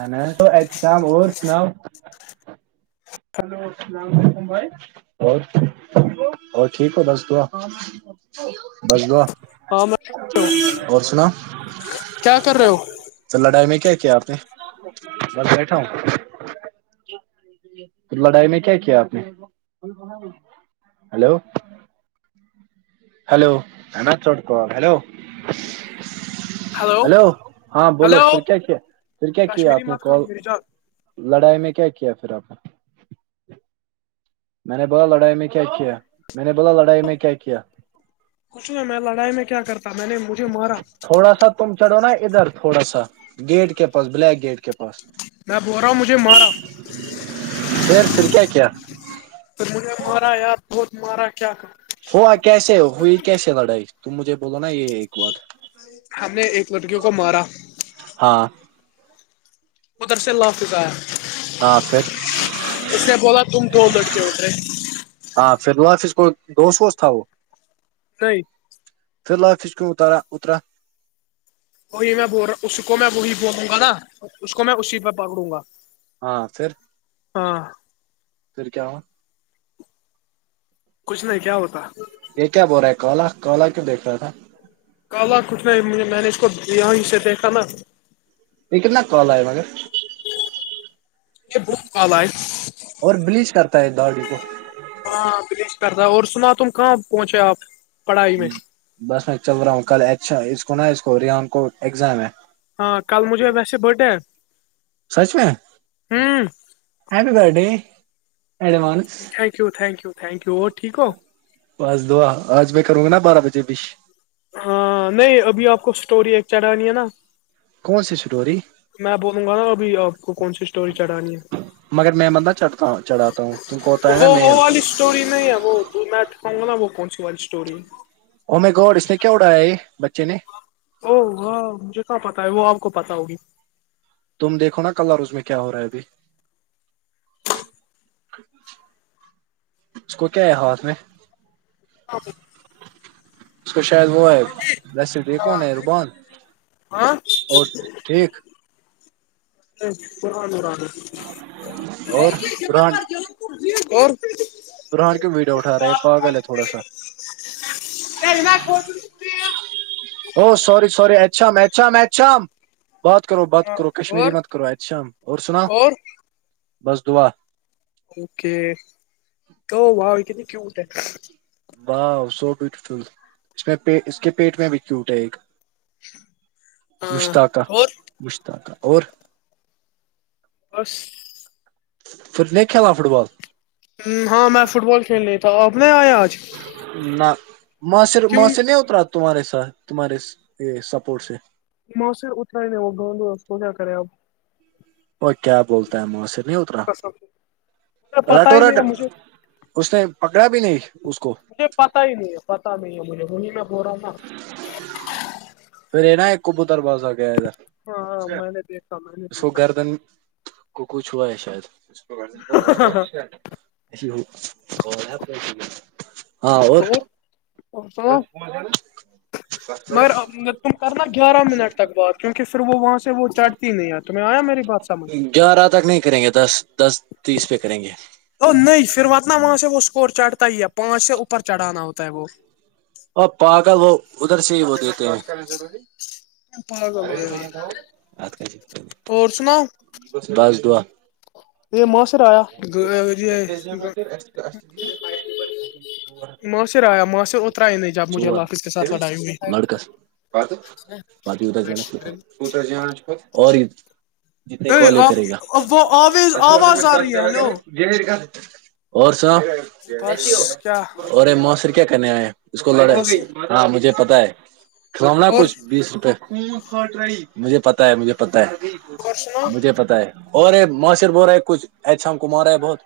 ان تو احت شام اور سناؤ ہلو اللاملیکم بھائی اور اور ٹھیک ہو بس دعا بس گ ہاں میں اور سناو کیا کر رہے ہو تو لڑائی میں کیا کیا آپ نے بس بیٹھا ہوں تو لڑائی میں کیا کیا آپ نے ہلو ہیلو چٹ ہلو ہلو ہاں بولو ہلو پھر کیا کیا پھر کیا کیا کشمیری آپ نے مات کرو کال میری جان لڑائی میں کیا کیا پھر آپ نے میں نے بولا لڑائی میں کیا کیا میں نے بولا لڑائی میں کیا کیا کچھ نہیں میں لڑائی میں کیا کرتا میں نے مجھے مارا تھوڑا سا تم چڑو نا ادھر تھوڑا سا گیٹ کے پاس بلییک گیٹ کے پاس میں بول رہا ہوں مجھے مارا خیر سھر کیا کیا تو مجھ نے مارا یار بہت مارا کیا کر ہوا کیسے ہوئی کیسے لڑائی تم مجھے بولو نا یہ ایک بار ہم نے ایک لڑکیوں کو مارا ہاں قدر سے لافظیا ہاں پھر اس نے بولا تم دو لٹکے اترے ہاں ف ال وہاف اس کو دوش ووش تھا وہ سئی فی الحال پسکن اتار اترا وہ یہ میں بول رہ ہوں اس کو میں وہی بولوں گا نا اس کو میں اسی پہ پکڑوں گا ہاں سر ہاں پھر کیا ہووں کچھ نہیں کیا ہوتا یہ کیا بول رہا ہے کولا کولا کیوں دیکھ رہا تھا کالا کچھ نہیں مجھے میں نے اس کو یہیں سے دیکھا نا یہ کتنا کال آ ہے مگر یہ بہت کالا ہے اور بلیچ کرتا ہے داڑی کو ہاں بلیچ کرتا اور سنا تم کہاں پہنچے آپ پڑھائی میں بس میں چل رہا ہوں کل اچھا اس کو نا اس کو ریان کو ایگزام ہے ہاں کل مجھے ویسے برتھ ڈے ہے سچ میں happy birthday advance thank you thank you thank you اور ٹیک ہو پس دعا آج میں کروں گا نا بارہ بجے بھیش ہاں نہیں ابھی آپ کو اسٹوری ایک چڑھانی ہے نا کون سی اسٹوری میں بولوں گا نا ابھی آپ کو کون سی اسٹوری چڑھانی ہے مگر میں مت نہ چڑھتا چڑھاتا ہوں تم کو ہوتا ہے نا وہ وہ میل والی اسٹوری نہیں ہے وہ تو میں اٹھاؤںا وہ کون سی والی اسٹوری ا میں گوڈ اس نے کیا اڑایا ہے بچے نے او و مجھے کیا پتاہ ہے وہ آپ کو پتا ہوگا تم دیکھو نا کلر اور اس میں کیا ہو رہا ہے ابھی اس کو کیا ہے ہاتھ میں؟ [inaudible] اس کو شاید وہ ہے بسٹ کون ہے رروبان ہاں [inaudible] اور دران جی اور برہان کی ویڈیو اٹھا رہا ہے پاگل ہے تھوڑا سا [unintelligible] ہو سوری سور ی اچھااھام اام بات کرو بات کرو کشمیری اور مت کرو اسے شام اور سنا بس دعا اوکے تو و کہنی کیٹ ہے واہ سو بیوٹیفل اس میں اس کے پیٹ میں بھی کیوٹ ہے ایک ہاں مشتاقہ اور مشتاقہ اور بس پھر نہیں کھیلا فٹبال ہاں میں فٹ بال کھیلنا تھا آپ نہیں آیے آج نہ وہاں سےر کیوں وہاں سے نہیں اترا تمہارے ساتھ تمہارے یہ سپورٹ سے موسن اتر ہی نہیں وہ گاؤ کو کیا کرے اب اور کیا بولتا ہےماسرر نہیں اترا قسم مجھے پتا رٹو ہی رٹ نہیں ہے مجھے اس نے پکڑا بھی نہیں اس کو مجھے پتا ہی نہیں ہے پتا نہیں ہے مجھے وہیں میں بول رہا نا پھر یہ نا ایک کبوتر بازار گیا ادھر ہاں م میں نے دیکھا میں نے اس کو دیکھا گردن کو کچھ ہوا ہے شاید [unintelligible] ہاں اور اور سناؤ [inaudible] سس مگر تم کرنا گیارہ منٹ تک بات کیونکہ پھر وہ وہاں سے وہ چڑھتی نہیں ہے تمہیں آیا میری بات سمجھ [unintelligible] گیارہ تک نہیں کریں گے دس دس تیس پہ کریں گے ا نہیں پھر وہتنا وہاں سے وہ اسکور چڑھتا ہی ہے پانچ سے اوپر چڑھانا ہوتا ہے وہ اور پاگل وہ ادھر سے ہی وہ دیتے ہیں ضروری پ گلو یار اور سناؤ بس دعا یہ ماسر آیا جار ر آیا ماں سے اترا ہی نہیں جب مجھے اللہاخظ کے ساتھ لڑائی ہوئی ات بات اتر جانات جانا اور جتنے کالے کرے گا آپ وہ آویز آواز آ اچھا رہی ہے ہلو کرے اور سنا بس کیا اورے مسری کیا کرنے آئے اس کو لڑے معاشر ہاں مجھے پتا ہے کھلنا اور کچھ بیس روپئے مجھے پتا ہے مجھے پتا ہے اور سناؤ مجھے پتا ہے ہو رہے ماشر ب ہو رہا ہے کچھ ایھام کو مار رہا ہے بہت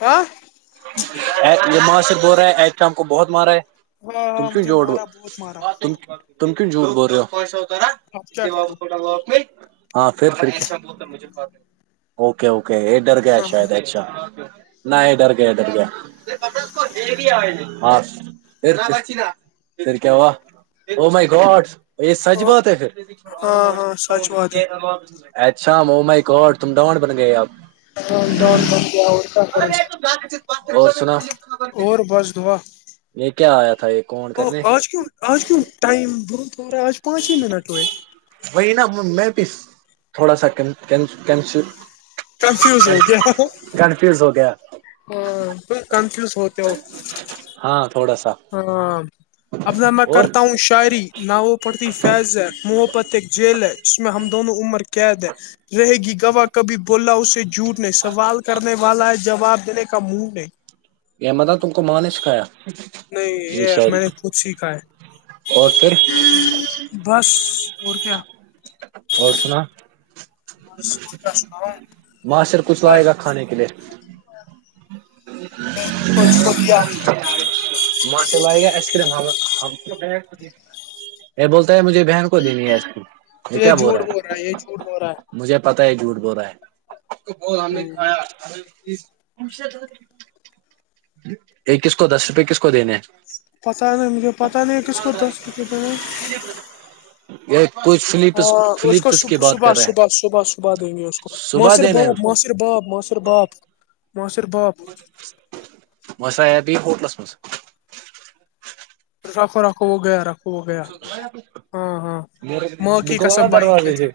ہاں ا یہ معا سے ب رہا ہے ا ہم کو بہت مارا ہے ہاں تم ہاں کیوں مجھے جوڑو مارا بہت مارا ت تن ج ب اب کیا کروں ہاں پھر ف اوکے اوکے یہ ڈر گیا ہاں شاید ا نہیں ادھر گیا ادھر گیا ہ س کیاا م گڈ ا سچہ اور بات ہے پھر ہاں ہاں سچ بات ہے اچھا موم کو تم ڈاان بن گئے آپ ہی آ کا کون ب اور سنا اور بس دعا یہ کیا آیا تھا ایک ا آز کم آز کم ائم بر تھوڑا آج پانچ ہی منٹ وت وہی نا میں بھی تھوڑا سا کنفیوز ہو گیا کنفیوز ہو گیا ہاں تو کنفیوز ہوتے ہو ہاں تھوڑا سا ہاں ابنا میں اور کرتا ہوں شاعری نہ وہ پڑتی فیض ہے محبت ایک جیل ہے جس میں ہم دونوں عمر قید ہے رہے گی گواہ کبھی بولا اسے جھوٹنے سوال کرنے والا ہے جواب دینے کا کا منڈ ہے متب تم کو ماں نے سکھایا نہیں یہ میں نے خود سیکھا ہے اور پھر بس اور کیا اور سنا سناالا ماںشر کچھ لائے گا کھانے کے لیے [inaudible] ماں سے لائے گا آئس کریم یہ ب مجھے بہن کو دینی ہے اس کی یہ کیا بول جھوٹ رہا یہ ہے جھوٹ بول رہا ہے مجھے پتا ہے جھوٹ بول رہا ہے نے کھایا یہ کس کو دس روپئے کس کو دینے پتا نہیں مجھے پتا نہیں کس کو دس روپے یہ کچھ فلپس ہاں اس کو فلپس صب کی بات صبح کر رہے صبح ہیں صبح صبح دیں گے اس کو صبح موسر دینا ہے باپ اس کو موسر باپ موسر باپ ماسر باپ مسا آ ہووٹلس م رکھو رکھو وہ گیا رکھو وہ گیا ہاں ہاں ماں کی دک قسم بائک پہ دروجے سے تھا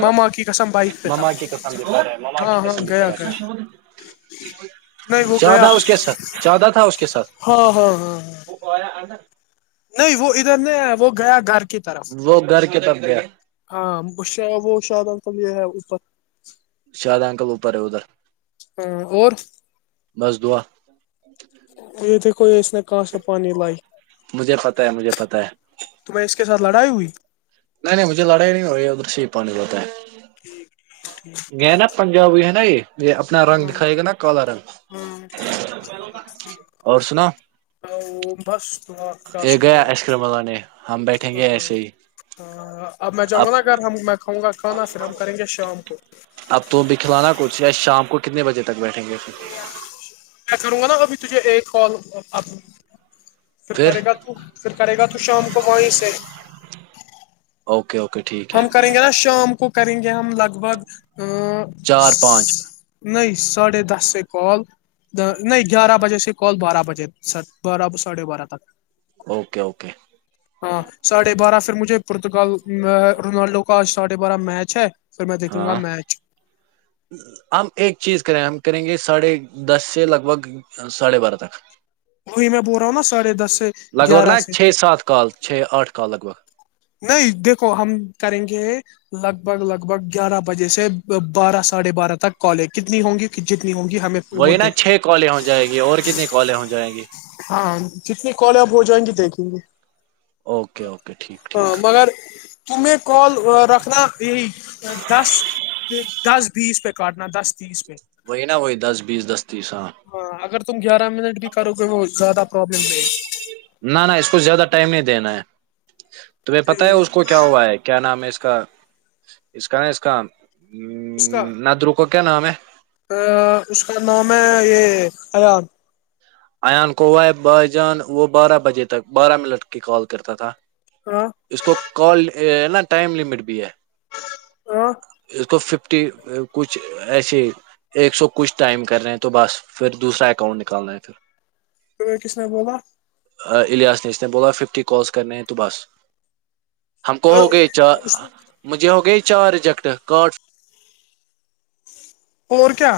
ماما کی قسم بائک پہ تھا مما کی کسمندار مما کی ہاں ہاں گیا کسندار گیا نہیں وہ گیا زیادہ اس کے ساتھ زیادہ تھا اس کے ساتھ ہاں ہاں ہاں نہیں وہ ادھر نہیں ہے وہ گیا گھر کی طرف وہ گھر کی طرف گیا ہاں ب ش بہشد سم یہ شادہ اکل اوپر ہے ادھر ہاں اور مض دع [inaudible] یہ تھ کوئی اس نے کاس سے پانی لائی مجھے پتا ہے مجھے پتا ہے تو میں اس کے ساتھ لڑائی ہوئی نہیں نہیں مجھے لڑائی نہیں ہوی ہے ادھر سے ہی پانی لتا ہے ٹھیک ٹھ ٹھیک گ نا پجابی ہےا یہ یہ اتنا رنگ ہاں دکھائے گا نا کلر اور سناو تو بس کیا یہ گیا سناؤ ایشکرم لگانے ہم بیٹھیں گے ہاں ایسے ہی ہاں ہاں اب میں جاؤں گا نا اگر ہم میں کھاؤں گا کھانا پھر ہم کریں گے شام کو اب تو بکھھلانا کچھ یا شام کو کتنے بجے تک بیٹھیں گے پھر میں کروں گا نا ابھی تجھے ایک کال آ پھر کرے گا تو پھر کرے گا تو شام کو وہیں سے اوکے اوکے ٹھیک ہے ہم کریں گے نا شام کو کریں گے ہم لگ بھگ چار پانچ نہیں ساڑھے دس سے کال نہیں گیارہ بجے سے کال بارہ بجے سر بارہ پ ساڑے بارہ تک اوکے اوکے ہاں ساڑھے بارہ پھر مجھے پورتگال رونالڈو کاج ساڑھے بارہ میچ ہے پھر میں دیکھوں گا میچ جی ہم ایک چیز کریں ہم کریں گے ساڑھے دس سے لگ بھگ ساڑھے بارہ تک وہی میں بول رہا ہوں نا ساڑھے دس سے لگ بھگ گیارہ نا سے چھ سات کال چھ آٹھ کال لگ بھگ نہیں دیکھو ہم کریں گے لگ بھگ لگ بھگ گیارہ بجے سے بارہ ساڑھے بارہ تک کالے کتنی ہوں گی جتنی ہوں گی ہمیں وہ وہی نا دے چھ کالیں ہو جائیں گی اور کتنی کالیں ہو جائیں گی ہاں جتنے کالے آپ ہو جائیں گے دیکھیں گے اوکے اوکے ٹھیک ٹھیک ہاں مگر تمہیں کال رکھنا یہی دس دس بیس پہ کاٹنا دس تیس پہ وہی نہا وہی دس بیس دستی س ہاں اگر تم گیارہ منٹ بھی کرو زیادہ پابلم نہ نہ اس کو زیادہ ٹائم نہیں دینا ہے تمہیں پتتا ہے گی اس کو کیا ہوا ہے کہ کیا نام ہے اس کا اس کا ن اس کا اس کا ناد رکو کیا نام ہے اس کا نام ہے یہ اییاان ایان کوو ہے بھائی جان وہ بارہ بجے تک بارہ منٹ کی کال کرتا تھا ہاں اس کو کال نا ٹائم لمٹ بھی ہے ہ اس کو ففٹی کچھ ایسے ایک سو کچھ ٹائم کر رہے ہیں تو بس پھر دوسرا اکاؤنٹ نکالنا ہے پھر تو کس نے بولا ایاس نے اس نے بولا ففٹی کالس کرنے ہیں تو بس ہم کو ہو گئی چار مجھے ہوگئی چار ریجیکٹ کارڈ اور کیا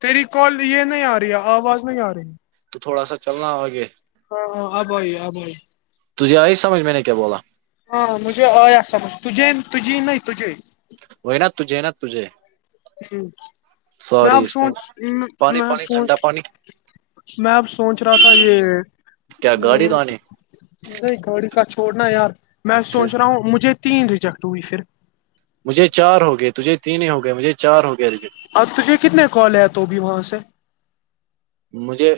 تیری کال یہ نہیں آ رہی ہے آواز نہیں آ رہی تو تھوڑا سا چلنا ہو آگے ہ ابھائی ابھائی تجھے آئی سمجھ میں نے کیا بولا ہاں مجھے آیا سمجھ تج تجی ن تج وہ نا تجے ہے نا تجھے جی میں سوری آپ اس سوچ پانی میں آپ پانی سوچ ٹھنڈا پانی میں اب سوچ رہا تھا یہ کیا گاڑی ا لانی نہیں گاڑی کا چھوڑنا یار میں پھر سوچ رہا ہوں مجھے تین ریجیکٹ ہوئی پھر مجھے چار ہو گئے تجھے تین ہی ہو گئے مجھے چار ہو گئے ای اور تجھے کتنے کال ہیں تو ابھی وہاں سے مجھے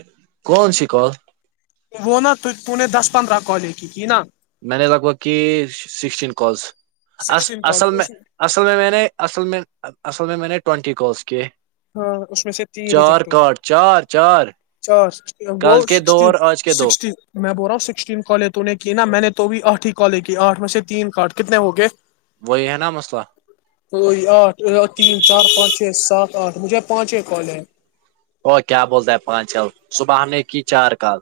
کون سی کال وہو نا توہ پون نے دس پندرہ کالج کیکی نا میں نے لگ بھگ کہ سکسٹین کالس سکسٹین کال اصل میں اس اصل میں میں نے اصل میں اصل میں میں نے ٹوینٹی کالس کیے ہاں اس میں سے چار کٹ چار چار اچھا وہ کل کے دو سکٹی اور آج کے دو سکٹی میں بول رہا ہوں سکسٹین کالج تووں نے کی نا میں نے تو بھی آٹھ ہی کالج کی آٹھ میں سے تین کارڈ کتنے ہو گئے وہی ہے نا مسلہ آٹھ تین چار پانچ چھ سات آٹھ مجھے پانچیں کال ہیں ا کیا بولتا ہے پانچ چل صبح ہم نے کی چار کال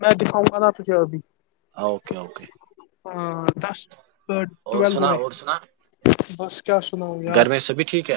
میں دکھاؤں گا نا تھے ابھی اوکے اوکے ہاں دس ا اور ٹویلو سنا ہوئے اور سنا بس کیا سناؤ گھر یار میں سبھی ٹھیک ہے